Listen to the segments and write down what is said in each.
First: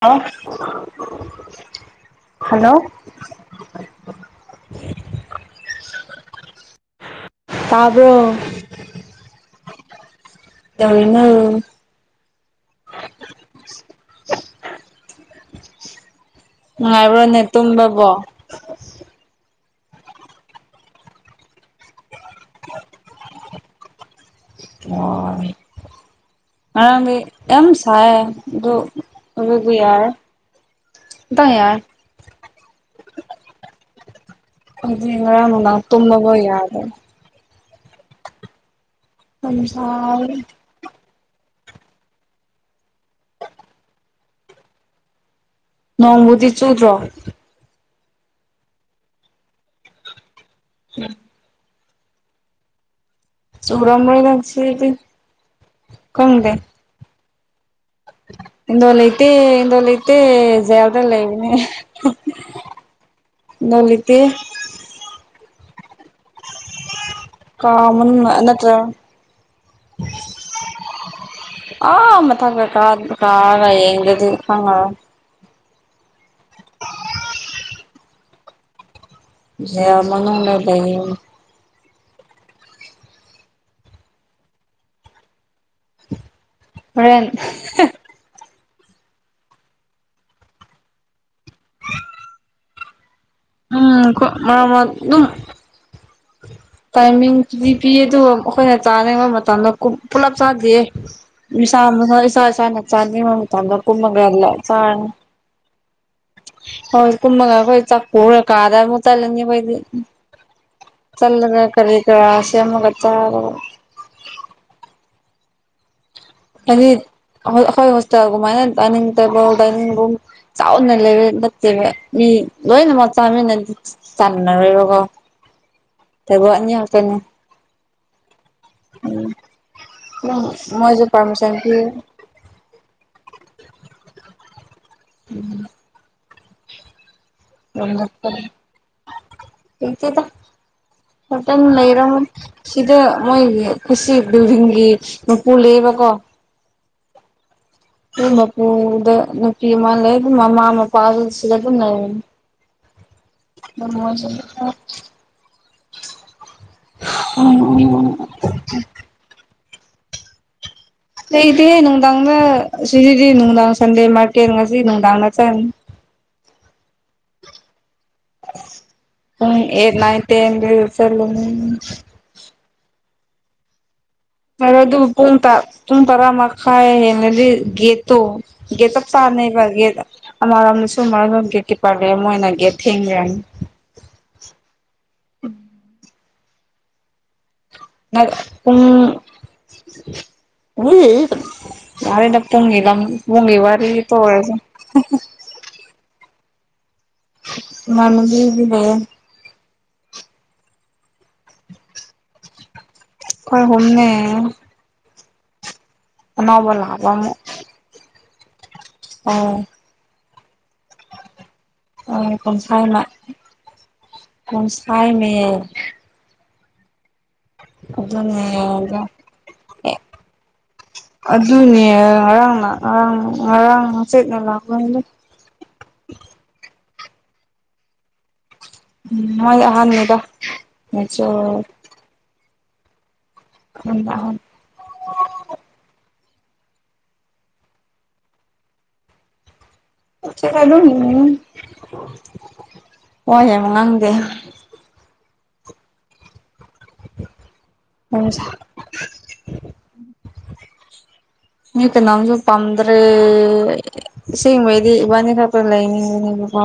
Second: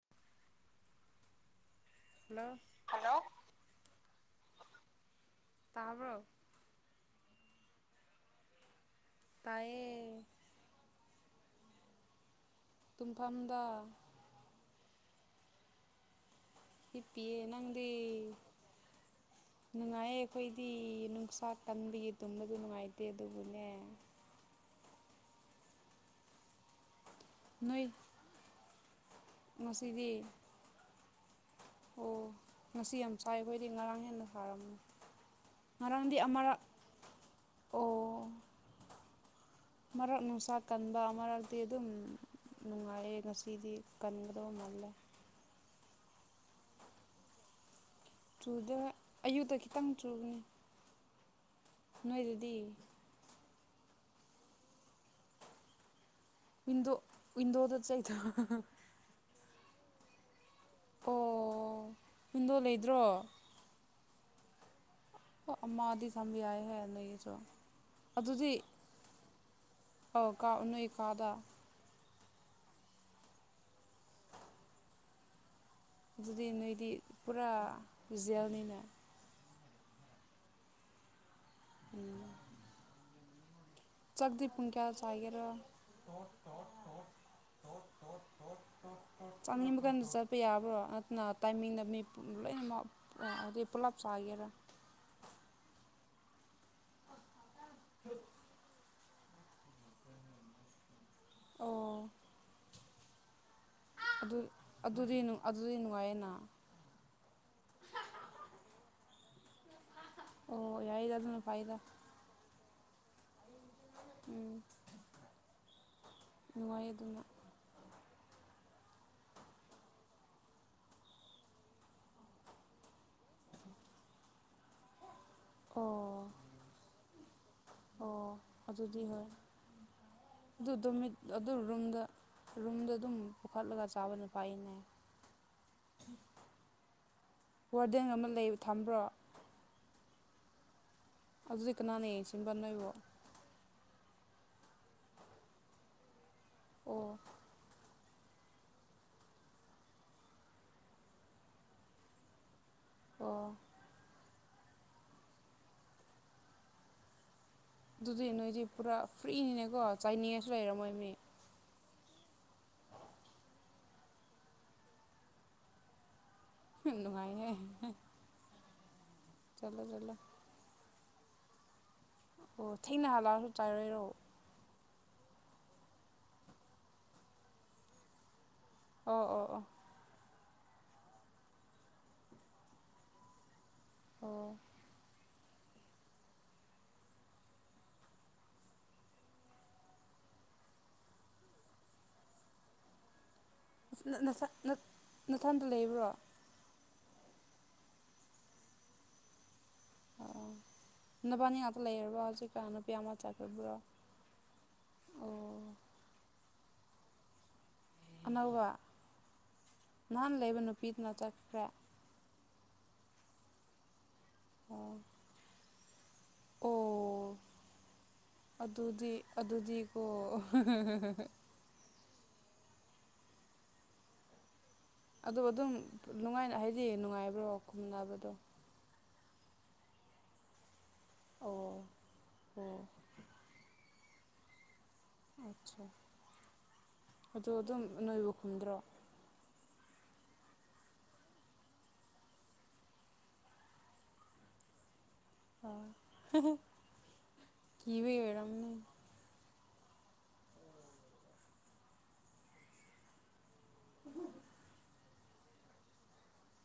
ꯑꯜꯂꯣ hello hello [unintelligible] ꯇꯥꯕ꯭ꯔꯣ ꯇꯥꯏꯌꯦ ꯀꯗꯧꯔꯥꯅꯣ ꯇꯨꯝꯐꯝꯗ ꯍꯤꯞꯄꯤꯌꯦ ꯅꯩꯉꯥꯢꯕ꯭ꯔꯣꯅꯦ ꯅꯪꯗꯤ ꯇꯨꯝꯕꯕꯣ ꯅꯨꯡꯉꯥꯏꯌꯦ ꯑꯩꯈꯣꯏꯗꯤ ꯅꯨꯡꯁꯥ ꯀꯟꯕꯒꯤ ꯇꯨꯝꯕꯗꯨ ꯅꯨꯡꯉꯥꯏꯇꯦ ꯑꯗꯨꯕꯨꯅꯦ ꯉꯔꯥꯡꯗꯩ ꯌꯥꯝ ꯅꯣꯏ ꯁꯥꯢꯌꯦ ꯑꯗꯣ ꯑꯗꯨꯕꯤ ꯌꯥꯔ ꯉꯁꯤꯗꯤ ꯑꯣ ꯉꯁꯤ ꯌꯥꯝ ꯁꯥꯢ ꯈꯣꯏꯗꯤ ꯉꯔꯥꯡ ꯍꯦꯟꯅ ꯁꯥꯔꯝꯃꯤ ꯑꯈꯣꯢꯗꯤ ꯉꯥꯔꯥꯡ ꯅꯨꯡꯗꯥꯡ ꯉꯔꯥꯡꯗꯤ ꯇꯨꯝꯕꯕꯧ ꯑꯃꯔꯛ ꯌꯥꯗꯦ ꯑꯣ ꯌꯥꯝ ꯁꯥꯢꯌꯦ ꯃꯔꯛꯗꯤ ꯑꯗꯨꯝ ꯅꯨꯡꯉꯥꯏꯌꯦ ꯉꯁꯤꯗꯤ ꯀꯟꯒꯗꯕ ꯃꯥꯜꯂꯦ ꯅꯣꯡꯕꯨꯗꯤ ꯆꯨꯗ꯭ꯔꯣ ꯆꯨꯗꯦ ꯑꯌꯨꯛꯇ ꯈꯤꯇꯪ ꯆꯨꯕꯅꯦ ꯎꯝ ꯅꯣꯏꯗꯗꯤ ꯆꯨꯔꯝꯔꯣꯢ ꯉꯁꯤꯗꯤ ꯀꯪꯗꯦ ꯋꯤꯟꯗꯣ ꯋꯤꯟꯗꯣꯗ [unintelligible] ꯎꯄꯥꯏ ꯂꯩꯇꯩ ꯖꯦꯜꯗ ꯂꯩꯕꯅꯦ ꯑꯣ ꯋꯤꯟꯗꯣ ꯂꯩꯇ꯭ꯔꯣ ꯅꯪꯗꯤ ꯄꯦ ꯃꯥꯗꯤ ꯀꯥ ꯃꯅꯨꯡ ꯑꯗꯨꯗꯤ ꯅꯠꯇ꯭ꯔ [unintelligible] ꯀꯥꯗ ꯑꯥ ꯃꯊꯛꯇ ꯀꯥ ꯀꯥꯔꯒ ꯌꯦꯡꯗꯗ꯭ꯔꯤ ꯈꯪꯉꯔꯣꯏ ꯑꯗꯨꯗꯤ ꯅꯣꯏꯗꯤ ꯄꯨꯔꯥ ꯖꯦꯜꯅꯤꯅ ꯌꯦꯜ ꯃꯅꯨꯡꯗ ꯂꯩꯕꯅꯦ ꯎꯝ ꯆꯥꯛꯇꯤ ꯄꯨꯨꯡ ꯀꯌꯥꯗ ꯆꯥꯒꯦꯔ ꯍꯣꯔꯦꯟ ꯆꯥꯅꯤꯡꯕ ꯀꯟꯗ ꯆꯠꯄ ꯌꯥꯕ꯭ꯔꯣ ꯅꯠꯇꯅ ꯇꯥꯏꯃꯤꯡꯗ ꯃꯤ ꯄꯨꯝ ꯂꯣꯏꯅꯃꯛ ꯍꯥꯏꯗꯤ ꯄꯨꯂꯞ ꯎꯝ ꯈꯣꯏ ꯆꯥꯒꯦꯔꯥ ꯃꯔꯛ ꯃꯔꯛ ꯑꯗꯨꯝ ꯇꯥꯏꯃꯤꯡ ꯄꯤꯗꯤ ꯄꯤꯌꯦ ꯑꯗꯨꯒ ꯑꯈꯣꯏꯅ ꯆꯥꯅꯤꯡꯕ ꯃꯇꯝꯗ ꯀꯨꯝ ꯄꯨꯂꯞ ꯆꯥꯗꯤꯌꯦ ꯑꯣ ꯃꯤꯁꯥ ꯏꯁꯥ ꯏꯁꯥꯅ ꯆꯥꯟꯅꯤꯡꯕ ꯃꯇꯝꯗ ꯀꯨꯝꯔꯒ ꯑꯗꯨ ꯂ ꯆꯥꯔꯅꯤ ꯑꯗꯨꯗꯤ ꯑꯗꯨꯗꯤ ꯅꯨꯡꯉꯥꯏꯌꯦꯅ ꯍꯣꯏ ꯀꯨꯝꯃꯒ ꯑꯈꯣꯏ ꯆꯥꯛ ꯄꯨꯔꯒ ꯀꯥꯗꯥ ꯑꯃꯨꯛ ꯆꯠꯂꯅꯤ ꯑꯈꯣꯏꯗꯤ ꯑꯣ ꯌꯥꯏꯗ ꯑꯗꯨꯅ ꯑꯗꯨꯗ ꯐꯩꯗ ꯀꯔꯤ ꯀꯔꯥ ꯁꯦꯝꯃꯒ ꯆꯥꯕ ꯎꯝ ꯅꯨꯡꯉꯥꯏ ꯍꯥꯏꯗꯤ ꯑꯗꯨꯅ ꯑꯈꯣꯏ ꯍꯣꯁ ꯑꯗꯨꯃꯥꯏꯅ ꯗꯥꯏꯅꯤꯡ ꯇꯦꯕꯜ ꯗꯥꯏꯅꯤꯡ ꯔꯨꯝ ꯆꯥꯎꯅ ꯂꯩ ꯅꯠꯇꯦꯕ ꯃꯤ ꯂꯣꯏꯅꯃꯛ ꯆꯥꯃꯤꯟꯅꯗꯤ ꯆꯥꯟꯅꯔꯣꯏꯕꯀꯣ ꯑꯣ ꯇꯦꯕꯜ ꯑꯅꯤ ꯈꯛꯇꯅꯤ ꯑꯣ ꯑꯗꯨꯗꯤ ꯍꯣꯏ ꯎꯝ ꯑꯗꯨ ꯃꯣꯏꯖꯨ ꯗꯣꯔꯃꯤꯠ ꯑꯗꯨ ꯔꯨꯝꯗ ꯔꯨꯝꯗ ꯑꯗꯨꯝ ꯄꯨꯈꯠꯂꯒ ꯆꯥꯕꯅ ꯐꯩꯅꯦ ꯎꯝ ꯋꯥꯔꯗꯦꯟ ꯑꯃ ꯂꯩꯕ ꯊꯝꯕ꯭ꯔꯣ ꯂꯩꯇꯦꯗ ꯍꯣꯇꯦꯜ ꯑꯗꯨꯗꯤ ꯀꯅꯥꯅ ꯂꯩꯔꯝ ꯌꯦꯡꯁꯤꯟꯕ ꯅꯣꯏꯕꯣ ꯁꯤꯗ ꯃꯣꯏꯒꯤ ꯀꯨꯁꯤ ꯕꯤꯜꯗꯤꯡꯒꯤ ꯃꯄꯨ ꯂꯩꯕꯀꯣ ꯑꯣ ꯃꯣꯏ ꯃꯄꯨꯗ ꯅꯨꯄꯤ ꯑꯃ ꯂꯩ ꯃꯥꯃ ꯃꯄꯥꯗꯨ ꯁꯤꯗ ꯑꯗꯨꯝ ꯑꯣ ꯂꯩꯔꯕꯅꯦ [unintelligible] ꯑꯗꯨꯗꯤ ꯅꯣꯏꯗꯤ ꯄꯨꯔꯥ ꯐ꯭ꯔꯤꯅꯤꯅꯦꯀꯣ ꯆꯥꯏꯅꯤꯡꯉꯥꯏꯁꯨ ꯂꯩꯔꯝꯃꯣꯏ ꯃꯤ ꯂꯩꯇꯦꯍꯦꯅꯣꯡ ꯗꯥꯥꯡꯗ ꯁꯤꯖꯤꯗꯤ ꯅꯨꯡꯗꯥꯡ ꯁꯟꯗꯦ ꯃꯥꯔꯀꯦꯠ ꯉꯁꯤ ꯅꯨꯡꯗꯥꯡꯅ ꯆꯠꯅꯤ ꯍꯝ ꯅꯨꯡꯉꯥꯏꯍꯦ ꯄꯨꯡ ꯆꯠꯂꯣ ꯑꯦꯠ ꯆꯠꯂꯣ ꯅꯥꯏꯟ ꯇꯦꯟ ꯗꯖꯨ ꯆꯠꯂꯨꯅꯤ ꯑꯣ ꯊꯦꯡꯅꯍꯜꯂꯛꯑꯒ ꯆꯥꯏꯔꯣꯏꯔꯣ ꯑꯗꯨ ꯄꯨꯡ ꯇꯔꯥ ꯇꯔꯥ ꯃꯈꯥꯏ ꯍꯦꯅꯗꯤ ꯒꯦꯠꯇꯣ ꯑꯣ ꯑꯣ ꯑꯣ [unintelligible] ꯑꯃꯔꯣꯝꯗ ꯁꯨꯝꯕ ꯒꯦꯠ ꯀꯤꯄ꯭ꯔ ꯂꯩ ꯃꯣꯏꯅ ꯊꯦꯡꯕ ꯌꯗꯦ ꯑꯣ [inaudible] ꯅꯥꯏꯠ ꯄꯨꯡ [unintelligible] ꯌꯥꯔꯦꯗ ꯄꯨꯡꯒꯤ ꯂꯝ ꯄꯨꯡꯒꯤ ꯋꯥꯔꯤ ꯅꯁꯥ ꯇꯧꯔꯦꯀꯣ ꯅ ꯅꯊꯟꯇ ꯂꯩꯕ꯭ꯔꯣ ꯏꯃꯥꯟꯅꯕꯤ ꯑꯃꯗꯤ ꯂꯩꯌꯦ ꯑꯣ ꯅꯕꯥꯟꯅꯤ ꯉꯥꯛꯇ ꯂꯩꯔꯕ꯭ꯔꯣ ꯍꯧꯖꯤꯛꯀꯥꯟ ꯑꯃ ꯈꯣꯏ ꯆꯠꯈ꯭ꯔꯕ꯭ꯔꯣ ꯑꯍꯨꯝꯅꯦ ꯑꯣ ꯅꯅꯧꯕ ꯂꯥꯛꯑꯕ ꯑꯃꯨꯛ ꯑꯅꯧꯕ ꯑꯧ ꯅꯍꯥꯟ ꯂꯩꯕ ꯅꯨꯄꯤꯗꯨꯅ ꯆꯠꯈ꯭ꯔꯦ ꯑꯥ ꯄꯨꯡꯁꯥꯏ ꯃ ꯑꯣ ꯄꯨꯡꯁꯥꯏꯃꯦ ꯑꯣ ꯑꯗꯨꯅꯦ ꯑꯗꯨ ꯑꯗꯨꯗꯤ ꯑꯦ ꯑꯗꯨꯗꯤꯀꯣ ꯑꯗꯨꯅꯦ ꯉꯔꯥꯡꯅ ꯉꯔꯥꯡ ꯉꯔꯥꯡ ꯃꯆꯦꯠꯅ ꯂꯥꯛꯄ ꯑꯗꯣ ꯑꯗꯨꯝ ꯅꯨꯡꯉꯅ ꯍꯥꯏꯗꯤ ꯅꯨꯡꯉꯥꯏꯕ꯭ꯔꯣ ꯈꯨꯝꯅꯕꯗꯣ ꯎꯝ ꯃꯣꯏ ꯑꯍꯥꯟꯅꯤꯗ ꯃꯦꯆꯨꯔ ꯑꯣꯏ ꯎꯝ [unintelligible] ꯑꯆꯥ ꯑꯗꯣ ꯑꯗꯨꯝ ꯅꯣꯏꯕꯨ ꯈꯨꯝꯗ꯭ꯔꯣ [unintelligible] ꯑꯗꯨꯝ ꯋꯥ ꯌꯥꯝ ꯉꯥꯡꯗꯦ ꯍꯣꯏ ꯍꯦ ꯍꯦ ꯀꯤꯕꯩ ꯑꯣꯏꯔꯝꯅꯤ ꯃꯤ ꯀꯥꯅꯥꯝꯇ ꯄꯥꯝꯗ꯭ꯔꯦ ꯑꯁꯦꯡꯕꯩꯗꯤ ꯏꯕꯥꯅꯤꯈꯛꯇ ꯂꯩꯃꯤꯟꯅꯅꯤꯡꯕꯅꯤ ꯀꯣ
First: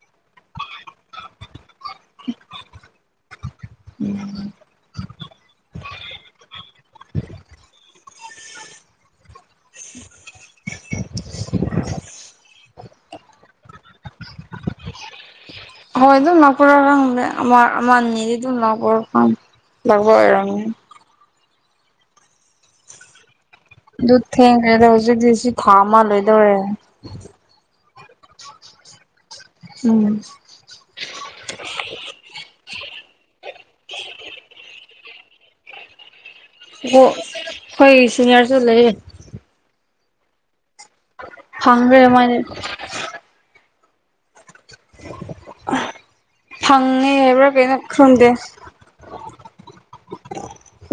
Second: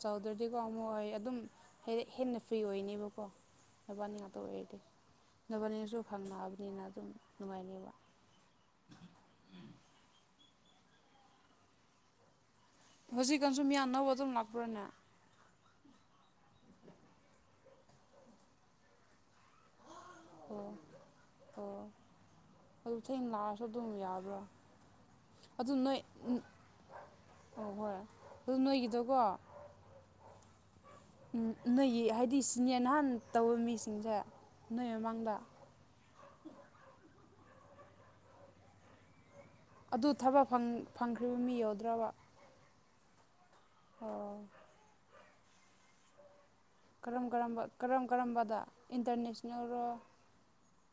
ꯆꯥꯎꯗ꯭ꯔꯗꯤꯀꯣ ꯑꯃꯨꯛ ꯑꯣꯏꯌꯦ ꯑꯗꯨꯝ ꯍꯥꯏꯗꯤ ꯍꯦꯟꯅ ꯐ꯭ꯔꯤ ꯑꯣꯏꯅꯦꯕꯀꯣ ꯅꯕꯥꯅꯤ ꯉꯥꯛꯇ ꯑꯣꯏꯗꯤ ꯅꯕꯥꯅꯤꯅꯁꯨ ꯐꯪꯉꯛꯑꯕꯅꯤꯅ ꯑꯗꯨꯝ ꯅꯨꯡꯉꯥꯏꯅꯦꯕ [inaudible] ꯍꯧꯖꯤꯛꯀꯥꯟꯁꯨ ꯃꯤꯌꯥꯝ ꯅꯧꯕ ꯑꯗꯨꯝ ꯂꯥꯛꯄ꯭ꯔꯥꯅꯦ ꯍꯣꯏ ꯑꯗꯨꯝ ꯂꯥꯛꯄꯔꯥ ꯈꯪꯗꯦ ꯑꯃ ꯑꯃ ꯑꯅꯤꯗꯤ ꯗꯨꯝ ꯂꯥꯛꯄꯔ ꯈꯪ ꯂꯥꯛꯕ ꯑꯣꯏꯔꯝꯅꯤ ꯑꯣ ꯑꯣ ꯑꯩ ꯊꯦꯡ ꯂꯥꯛ ꯑꯗꯨ ꯊꯦꯡꯈꯩꯗ ꯍꯧꯖꯤꯛꯗꯤ ꯁꯤ ꯑꯗꯨ ꯊꯥ ꯅꯣꯏ ꯃꯥ ꯂꯣꯏꯗꯧꯔꯦ ꯑꯣ ꯍꯣꯏ ꯑꯗꯨ ꯅꯣꯏꯒꯤꯗꯣꯀꯣ ꯎꯝ ꯅꯣꯏꯒꯤ ꯍꯥꯏꯗꯤ ꯁꯤꯅꯦ ꯅꯍꯥꯟ ꯇꯧꯕ ꯃꯤꯁꯤꯡꯁꯦ ꯅꯣꯏ ꯃꯃꯥꯡꯗ ꯑꯣ ꯑꯩꯈꯣꯏꯒꯤ ꯁꯤꯅꯤꯌꯥꯔꯁꯨ ꯂꯩꯌꯦ ꯑꯗꯨ ꯊꯕꯛ ꯐꯪ ꯐꯪꯈ꯭ꯔꯦ ꯃꯣꯏꯗꯤ ꯑꯣ [inaudible] ꯀꯔꯝ ꯍꯥꯏꯕ꯭ꯔꯥ ꯀꯔꯝꯕ ꯀꯩꯅꯣ ꯀꯔꯝ ꯈꯪꯗꯦ ꯀꯔꯝꯕꯗ ꯏꯟꯇꯔꯅꯦꯁꯅꯦꯜꯂꯣ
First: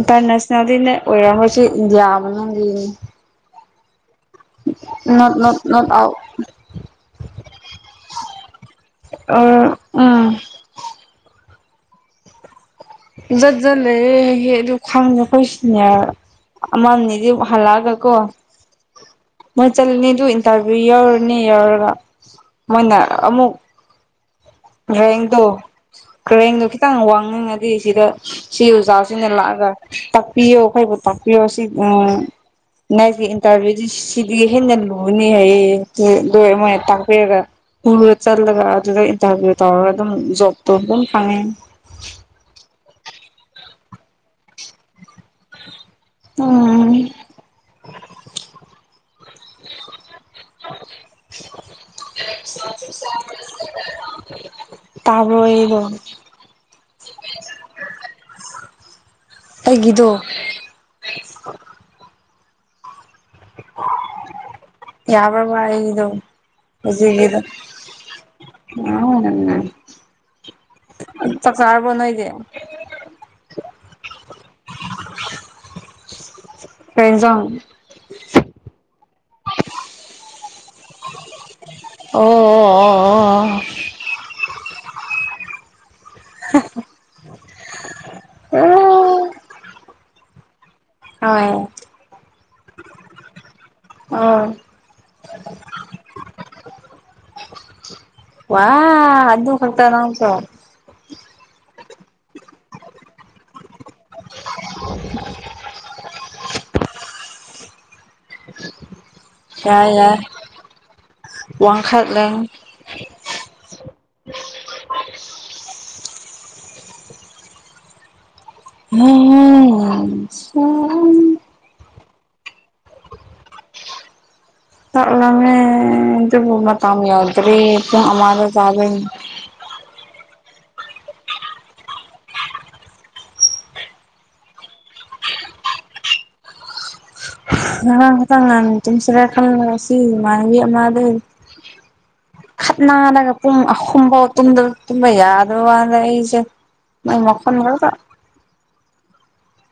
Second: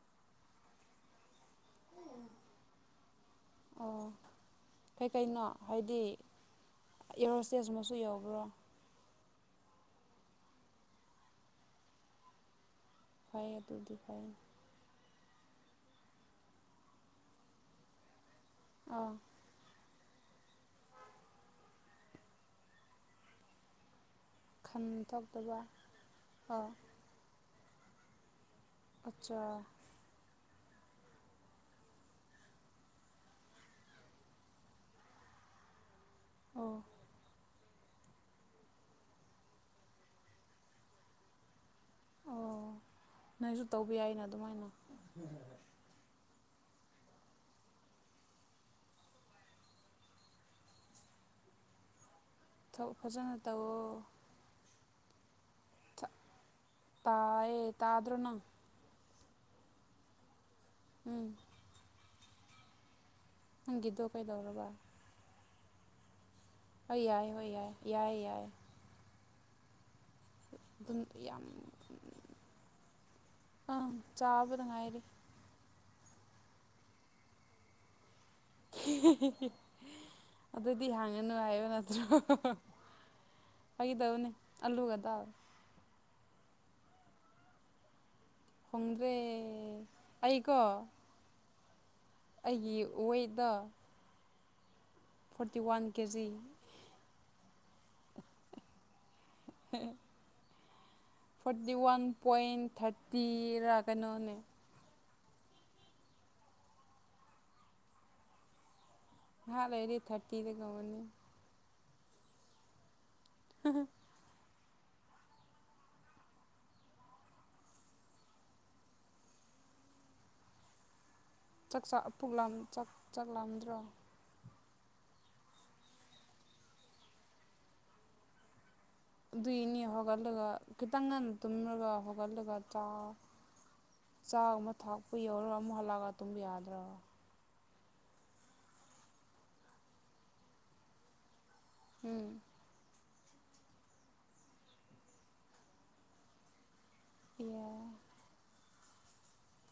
ꯏꯟꯇ꯭ꯔꯅꯧꯁꯅꯦꯜꯗꯤꯅꯦ ꯑꯣꯏꯔꯝꯂꯣꯏ ꯁꯤ ꯏꯗꯤꯌꯥ ꯃꯅꯨꯡꯒꯤꯅꯤ ꯑꯣ ꯅꯣꯠ ꯀꯩꯀꯩꯅꯣ ꯅꯣꯠ ꯅꯣꯠ ꯍꯥꯏꯗꯤ ꯑꯥꯎꯠ ꯏꯌ꯭ꯔ ꯍꯣꯁꯇꯦꯁ ꯃꯁꯨ ꯌꯥꯎꯕ꯭ꯔꯣ ꯑꯣ ꯎꯝ ꯐꯩ ꯖꯠꯖꯠ ꯑꯗꯨꯗꯤ ꯐꯩ ꯂꯩꯌꯦ ꯗꯨ ꯈꯪꯅ [unintelligible] ꯑꯃ ꯅꯤꯗꯤ ꯍꯜꯂꯛꯑꯒ ꯀꯣ ꯑꯥ ꯇꯜꯂꯤꯅꯦ ꯑꯗꯨ ꯏꯟꯇꯔꯚꯤꯌꯨ ꯌꯥꯎꯔꯅꯤ ꯌꯥꯎꯔꯒ ꯃꯣꯏꯅ ꯑꯃꯨꯛ ꯈꯟ ꯔꯦꯡꯗꯣ ꯊꯣꯛꯇꯕ ꯔꯦꯡꯗꯣ ꯑꯥ ꯈꯤꯇꯪ ꯋꯥꯡꯅꯤꯡꯉꯗꯤ ꯁꯤꯗ ꯁꯤ ꯑꯣꯖꯥꯁꯤꯅ ꯑꯠꯆꯥ ꯂꯥꯛꯑꯒ ꯇꯥꯛꯄꯤꯌꯣ ꯑꯩꯈꯩꯕꯨ ꯇꯥꯛꯄꯤꯌꯣ ꯁꯤ ꯎꯝ ꯅꯣꯏꯒꯤ ꯏꯟꯇꯔꯚꯤꯌꯨꯗꯤ ꯁꯤꯗꯤ ꯍꯦꯟꯅ ꯂꯨꯅꯤ ꯑꯣ ꯍꯥꯏꯌꯦ [unintelligible] ꯇꯥꯛꯄꯤꯔꯒ ꯄꯨꯔ ꯆꯠꯂꯒ ꯑꯗꯨꯗꯩ ꯇꯞꯅ ꯇꯧꯔꯒ ꯗꯨꯝ ꯖꯣꯞ ꯇꯣꯞ ꯑꯗꯨꯝ ꯐꯪꯉꯦ ꯑꯣ ꯅꯣꯏꯖꯨ ꯇꯧꯕ ꯌꯥꯏꯅ ꯑꯗꯨꯃꯥꯏꯅ ꯎꯝ [inaudible] ꯊꯕꯛ ꯐꯖꯅ ꯇꯧꯑꯣ ꯇꯥꯕ꯭ꯔꯣ ꯑꯩꯗꯣ ꯆ ꯇꯥꯏꯌꯦ ꯇꯥꯗ꯭ꯔꯣ ꯅꯪ ꯑꯩꯒꯤꯗꯣ ꯎꯝ ꯅꯪꯒꯤꯗꯣ ꯀꯩꯗꯧꯔꯕ ꯉꯥꯏꯔꯤꯗꯣ ꯍꯣꯏ ꯌꯥꯏ ꯍꯣꯏ ꯌꯥꯏ ꯌꯥꯏ ꯌꯥꯏ ꯑꯗꯨꯝ ꯎꯝ ꯌꯥꯝ ꯆꯥꯛ ꯆꯔꯕꯣ ꯅꯣꯢꯗꯤ ꯑꯪ ꯆꯥꯕꯗ ꯉꯥꯏꯔꯤ ꯀꯩ ꯍꯤꯟꯖꯥꯡ ꯑꯗꯨꯗꯤ ꯍꯪꯉꯅꯨ ꯍꯥꯏꯕ ꯅꯠ ꯍꯥ ꯑꯣ ꯍꯥ ꯍꯥ ꯑꯣ ꯐꯥꯒꯤ ꯇꯧꯕꯅꯦ ꯑꯜꯂꯨꯒ ꯇꯥꯎ ꯑꯣ ꯍꯣꯡꯗ꯭ꯔꯦ ꯑꯩꯀꯣ ꯍꯣꯢꯌꯦ ꯑꯩꯒꯤ ꯋꯦꯠꯗ ꯑꯥ ꯐꯣꯔꯇꯤ ꯋꯥꯟ ꯀꯦꯖꯤ ꯋꯥ ꯑꯗꯨ ꯈꯛꯇ ꯅꯪꯁꯨ ꯐꯣꯔꯇꯤ ꯋꯥꯟ ꯄꯣꯏꯟ ꯊꯔꯇꯤꯔꯥ ꯀꯩꯅꯣꯅꯦ [inaudible] ꯉꯍꯥꯛ ꯌꯥꯏ ꯂꯩꯔꯗꯤ ꯊꯔꯇꯤꯗ ꯀꯨꯝꯃꯅꯤ ꯈꯠꯂꯦ [unintelligible] [unintelligible] [unintelligible] ꯆꯥꯛ ꯄꯨꯛ ꯂꯥꯝ ꯆꯥꯛ ꯆꯥꯛ ꯂꯥꯝꯗ꯭ꯔꯣ ꯆꯥꯛ ꯂꯥꯝꯃꯦ ꯑꯗꯨꯕꯨ ꯃꯇꯝ ꯌꯧꯗ꯭ꯔꯤ ꯄꯨꯡ ꯑꯃꯗ ꯆꯥ ꯗꯣꯏꯅꯦ ꯑꯗꯨꯏꯅꯦ ꯍꯧꯒꯠꯂꯒ ꯈꯤꯇꯪ ꯉꯟꯅ ꯇꯨꯝꯔꯒ ꯍꯧꯒꯠꯂꯒ ꯆꯥ ꯆꯥ ꯑꯃ ꯊꯥꯛꯄ ꯌꯧꯔ ꯑꯃꯨꯛ ꯍꯜꯂꯛꯑꯒ ꯇꯨꯝꯕ ꯌꯥꯗ꯭ꯔꯣ ꯉꯔꯥꯡ ꯈꯤꯇꯡ ꯉꯟꯅ ꯇꯨꯝꯁꯤꯔ ꯈꯜꯂ ꯅꯁꯤ ꯏꯃꯥꯟꯅꯕꯤ ꯑꯃꯗꯣ ꯎꯝ ꯈꯠꯅꯔꯒ ꯄꯨꯡ ꯑꯍꯨꯝ ꯐꯥꯎ ꯇꯨꯝꯗ ꯇꯨꯝꯕ ꯌꯥꯗꯕꯅ ꯑꯩꯁꯦ ꯃꯥꯢ ꯃꯈꯣꯟꯗꯨꯗ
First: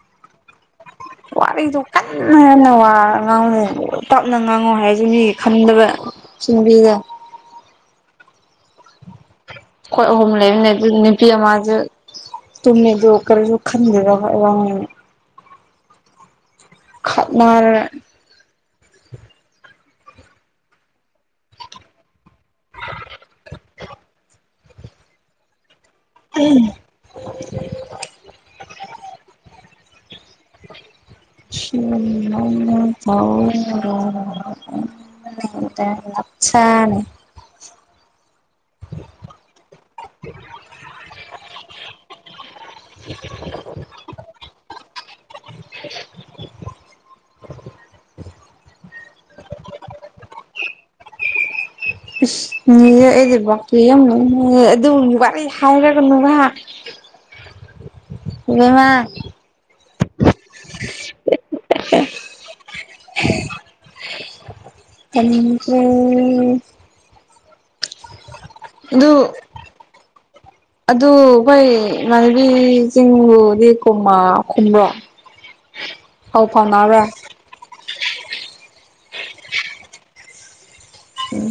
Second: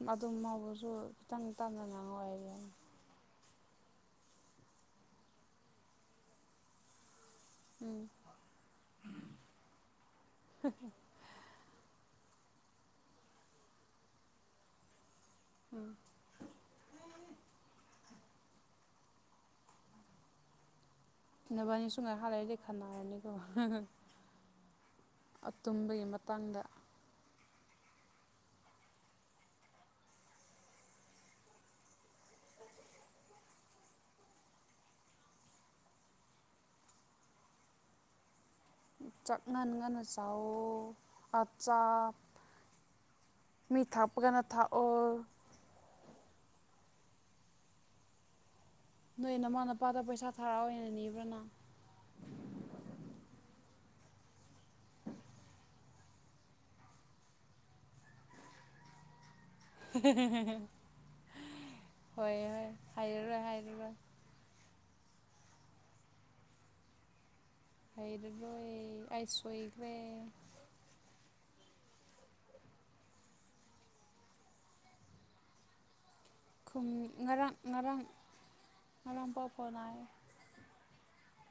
ꯃꯥꯗꯨ ꯑꯥꯎꯕꯔꯣꯁꯨ ꯋꯥꯔꯤꯗꯨ ꯀꯟꯅꯅ ꯋꯥ ꯉꯥꯡꯉꯣ ꯇꯞꯅ ꯉꯥꯡꯉꯨ ꯍꯥꯏꯔꯁꯨ ꯃꯤꯒꯤ ꯈꯟꯗꯕ ꯁꯤꯅꯨꯄꯤꯖ ꯎꯝ ꯈꯣꯏ ꯑꯍꯨꯝ ꯂꯩꯕꯅꯦ ꯑꯗꯨ ꯅꯨꯄꯤ ꯑꯃꯁꯨ ꯇꯨꯝꯃꯦ ꯑꯗꯨ ꯀꯔꯤꯁꯨ ꯈꯟꯗꯦꯗ ꯈꯣꯏ ꯋꯥ ꯉꯥꯡꯉꯣ ꯎꯝ ꯈꯠꯅꯔ ꯅꯕꯅꯤꯁꯨ ꯉꯍꯥꯛ ꯂꯩꯔꯗꯤ ꯈꯠꯅꯔꯅꯤꯀꯣ ꯇꯨꯝꯕꯒꯤ ꯃꯇꯥꯡꯗ ꯁꯤ ꯅꯪꯅ ꯐꯥꯎꯕ [unintelligible] ꯆꯥꯛ ꯉꯟꯅ ꯉꯟꯅ ꯆꯥꯎꯋꯣ ꯑꯠꯆꯥ ꯃꯤ ꯊꯥꯞꯄꯒꯅ ꯊꯥꯥꯛꯑꯣ [inaudible] ꯔꯅ ꯏꯁ ꯅꯤꯌꯦ ꯑꯩꯗꯤ ꯕꯥꯀꯤ ꯌꯥꯝ ꯂꯧꯅꯨꯍꯦ ꯑꯗꯨꯒꯨꯝꯕ ꯋꯥꯔꯤ ꯍꯥꯏꯔꯛꯀꯅꯨꯍꯥ ꯏꯕꯤꯃꯥ ꯍꯦ ꯍꯦ ꯍꯣꯏ ꯍꯣꯏ ꯍꯥꯏꯔꯔꯣꯏ ꯍꯥꯏꯔꯔꯣꯏ ꯇꯅꯤꯡꯇ꯭ꯔꯦ ꯍꯥꯏꯔꯔꯣꯏ ꯑꯩ ꯁꯣꯏꯈ꯭ꯔꯦ ꯈꯣꯢ ꯏꯃꯥꯟꯅꯕꯤ ꯆꯤꯡꯗꯨꯗꯤ ꯀꯨꯝꯃꯥ ꯈꯨꯝꯕ꯭ꯔꯣ ꯄꯥꯎ ꯈꯨꯝ ꯐꯥꯎꯅꯕ꯭ꯔꯥ ꯉꯔꯥꯡ ꯉꯔꯥꯡ ꯉꯔꯥꯡ ꯄꯥꯎ ꯐꯥꯎꯅꯥꯏꯌꯦ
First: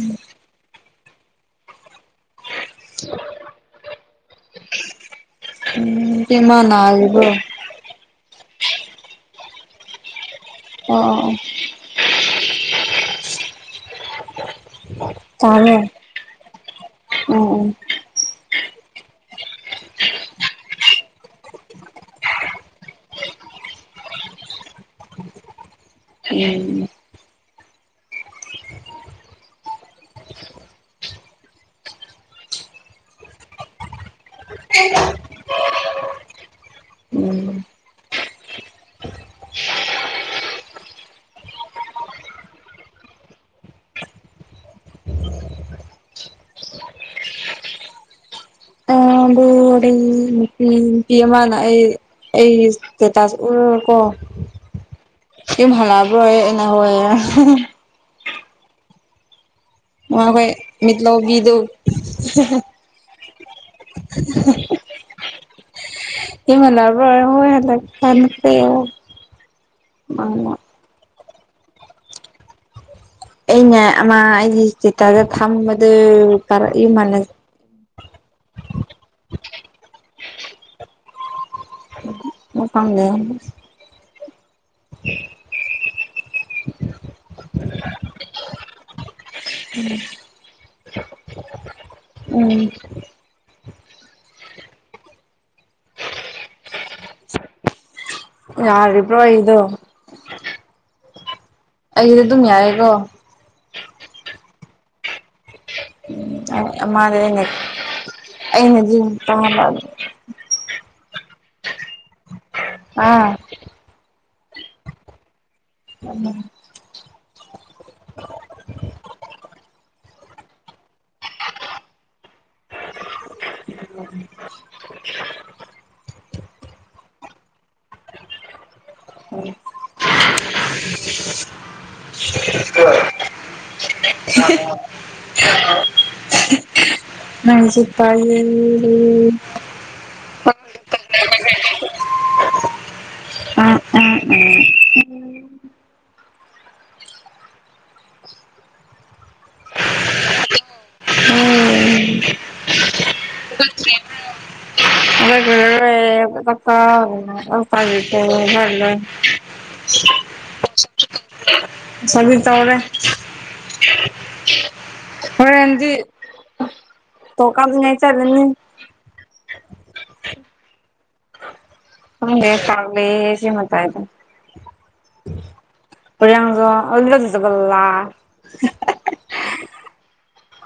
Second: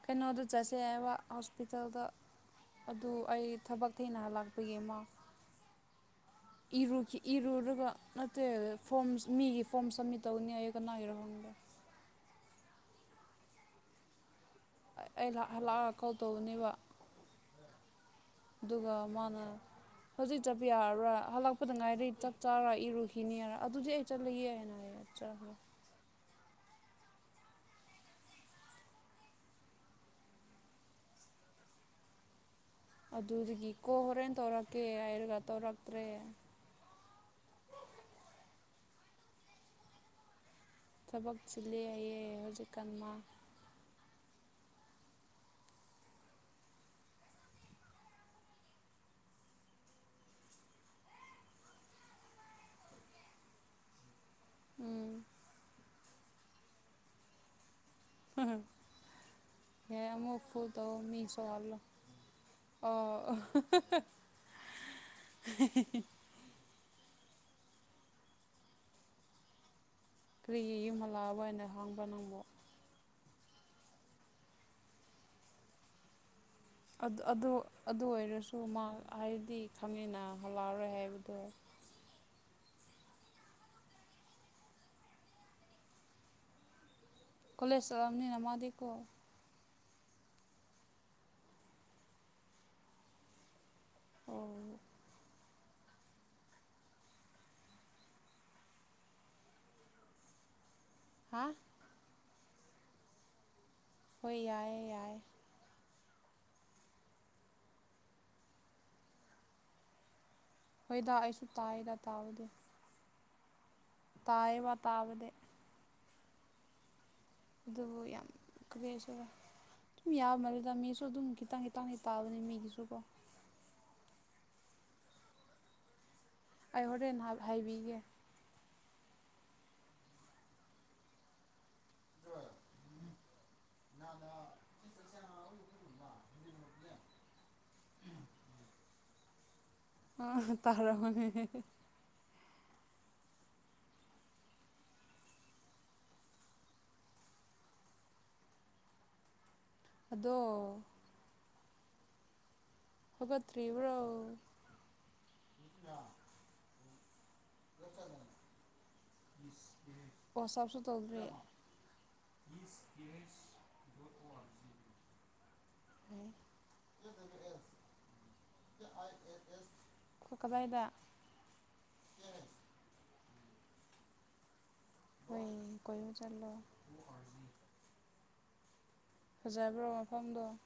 ꯀꯩꯅꯣꯗꯣ ꯆꯠꯁꯦ ꯍꯥꯏꯕ ꯍꯣꯁꯄꯤꯇꯥꯜꯗ ꯑꯗꯨ ꯑꯩ ꯊꯕꯛ ꯊꯦꯡꯅꯍꯜꯂꯥꯛꯄꯒꯤꯃ ꯎꯝ ꯏꯕꯦꯝꯃ ꯏꯔꯨꯈꯤ ꯅꯥꯔꯤꯕ꯭ꯔꯣ ꯏꯔꯨꯔꯒ ꯅꯠꯇꯦ ꯐꯣꯝ ꯃꯤꯒꯤ ꯐꯣꯝꯁꯝꯃꯤꯠ ꯇꯧꯅꯤ ꯍꯥꯏꯌꯦ ꯑꯣ ꯀꯅꯥꯒꯤꯔꯣ ꯑꯣ ꯈꯪꯗꯦ ꯑꯩ ꯂꯛ ꯇꯥꯕ꯭ꯔꯣ ꯍꯜꯂꯛꯒ ꯀꯣꯜ ꯇꯧꯕꯅꯦꯕ ꯎꯝ ꯑꯗꯨꯒ ꯃꯥꯅ ꯍꯧꯖꯤꯛ ꯆꯠꯄ ꯌꯥꯔꯔꯣꯏ ꯍꯜꯂꯛꯄꯗ ꯉꯥꯏꯔꯤ ꯆꯠ ꯆꯥꯔꯥ ꯏꯔꯨꯈꯤꯅꯤꯔ ꯑꯗꯨꯗꯤ ꯑꯩ ꯆꯠꯂꯒꯦ ꯍꯥꯏꯅ ꯍꯥꯏꯌꯦ ꯆꯠꯈ꯭ꯔꯦ ꯎꯝ ꯑꯗꯨꯗꯒꯤ ꯀꯣ ꯍꯣꯔꯦꯟ ꯇꯧꯔꯛꯀꯦ ꯍꯥꯏꯔꯒ ꯇꯧꯔꯛꯇ꯭ꯔꯦ ꯎꯝ ꯊꯕꯛ ꯆꯤꯜꯂꯤ ꯍꯥꯏꯌꯦ ꯍꯧꯖꯤꯛꯀꯥꯟ ꯃ ꯎꯝ ꯍꯣꯔꯦꯟ ꯅꯨꯄꯤ ꯅꯨꯄꯤ ꯑꯃꯅ ꯑꯩ ꯑꯩ ꯏꯁꯇꯦꯇꯥꯁ ꯎꯔꯒꯀꯣ ꯎꯝ ꯌꯨꯝ ꯍꯥꯜꯂꯛꯑꯕ꯭ꯔꯣ ꯌꯦ ꯑꯩꯅ ꯍꯣꯏ ꯍꯥꯏꯕꯅꯦ ꯍꯍꯪ ꯃꯈꯣꯏ ꯃꯤꯠꯂꯥꯎꯕꯤꯗꯣ ꯑꯣ [unintelligible] ꯍꯦ ꯍꯦ ꯍꯣꯏ ꯍꯣꯏ ꯍꯥꯜꯂꯛꯄꯔ ꯌꯦꯡꯉꯣ ꯀ꯭ꯔꯤ ꯌꯨꯝ ꯍꯥꯜꯂꯛꯑꯕ ꯍꯥꯏꯅ ꯍꯥꯡꯕ꯭ꯔꯣ ꯅꯪꯕꯣ ꯑꯩꯅꯦ ꯑꯃ ꯑꯩꯒꯤ ꯏꯁꯇꯦꯇꯥꯔꯗ ꯊꯝꯕꯗꯨ ꯌꯨꯝꯍꯜꯂ ꯑꯗꯨ ꯑꯗꯨ ꯑꯣꯏꯔꯁꯨ ꯃꯥ ꯍꯥꯏꯗꯤ ꯈꯪꯅꯤꯅ ꯃꯂꯔꯣꯏ ꯍꯥꯏꯕꯗꯣ ꯃꯀꯪꯗꯦ [unintelligible] ꯀ꯭ꯣꯂꯦꯖ ꯆꯠꯂꯝꯅꯤꯅ ꯃꯥꯗꯤꯀꯣ ꯎꯝ ꯎꯝ ꯑꯣ [inaudible] ꯌꯥꯔꯤꯕ꯭ꯔꯣ ꯑꯩꯗꯣ ꯍꯥ ꯑꯩꯗꯣ ꯑꯗꯨꯝ ꯌꯥꯔꯤꯒꯣ ꯍꯣꯅ ꯌꯥꯥꯏꯌꯦ ꯌꯥꯏꯌꯦ ꯎꯝ ꯑꯃꯗꯤ ꯑꯩꯅ ꯑꯩꯅꯗꯤ ꯄꯥꯝꯕ ꯍꯣꯏꯗ ꯑꯩꯁꯨ ꯇꯥꯏꯌꯦꯗ ꯇꯥꯕꯗꯤ ꯑꯥ ꯇꯥꯏꯌꯦꯕ ꯇꯥꯕꯗꯤ ꯎꯝ ꯑꯗꯨꯕꯨ ꯌꯥꯝ ꯀꯔꯤ ꯍꯥꯏꯁꯤ ꯑꯗꯨꯝ ꯌꯥꯝꯕꯅꯦꯗ ꯃꯤꯁꯨ ꯑꯗꯨꯝ ꯈꯤꯇꯪ ꯈꯤꯇꯪꯗꯤ ꯇꯥꯎꯕꯅꯤ ꯃꯥꯒꯤꯁꯨꯀꯣ ꯑꯩ ꯍꯣꯔꯦꯟ ꯍꯥꯏꯕꯤꯒꯦ [unintelligible] ꯅꯪꯁꯨ ꯄꯥꯏꯌꯦ ꯔꯦ ꯑꯣ ꯇꯥꯎꯔꯝꯃꯅꯤ ꯎꯝ ꯎꯝ ꯎꯝ ꯑꯗꯣ ꯎꯝ ꯍꯧꯒꯠꯇ꯭ꯔꯤꯕ꯭ꯔꯣ [unintelligible] [unintelligible] ꯎꯝ ꯁꯔꯕꯤꯛ ꯋꯥꯆꯞꯁꯨ ꯇꯧꯗ꯭ꯔꯤ ꯇꯧꯔꯦ ꯍꯔꯦꯟꯗꯤ ꯇꯣ ꯀꯥꯞꯅꯤꯡꯉꯥꯢ ꯆꯠꯂꯅꯤ ꯀꯗꯥꯢꯗ ꯈꯪꯗꯦ ꯄꯥꯔꯛ ꯂꯩꯌꯦ ꯑꯁꯤ ꯃꯇꯥꯢꯗ ꯍꯣꯏ ꯀꯣꯏꯕ ꯆꯠꯂꯣ [unintelligible] ꯐꯖꯕ꯭ꯔꯣ ꯃꯐꯝꯗꯣ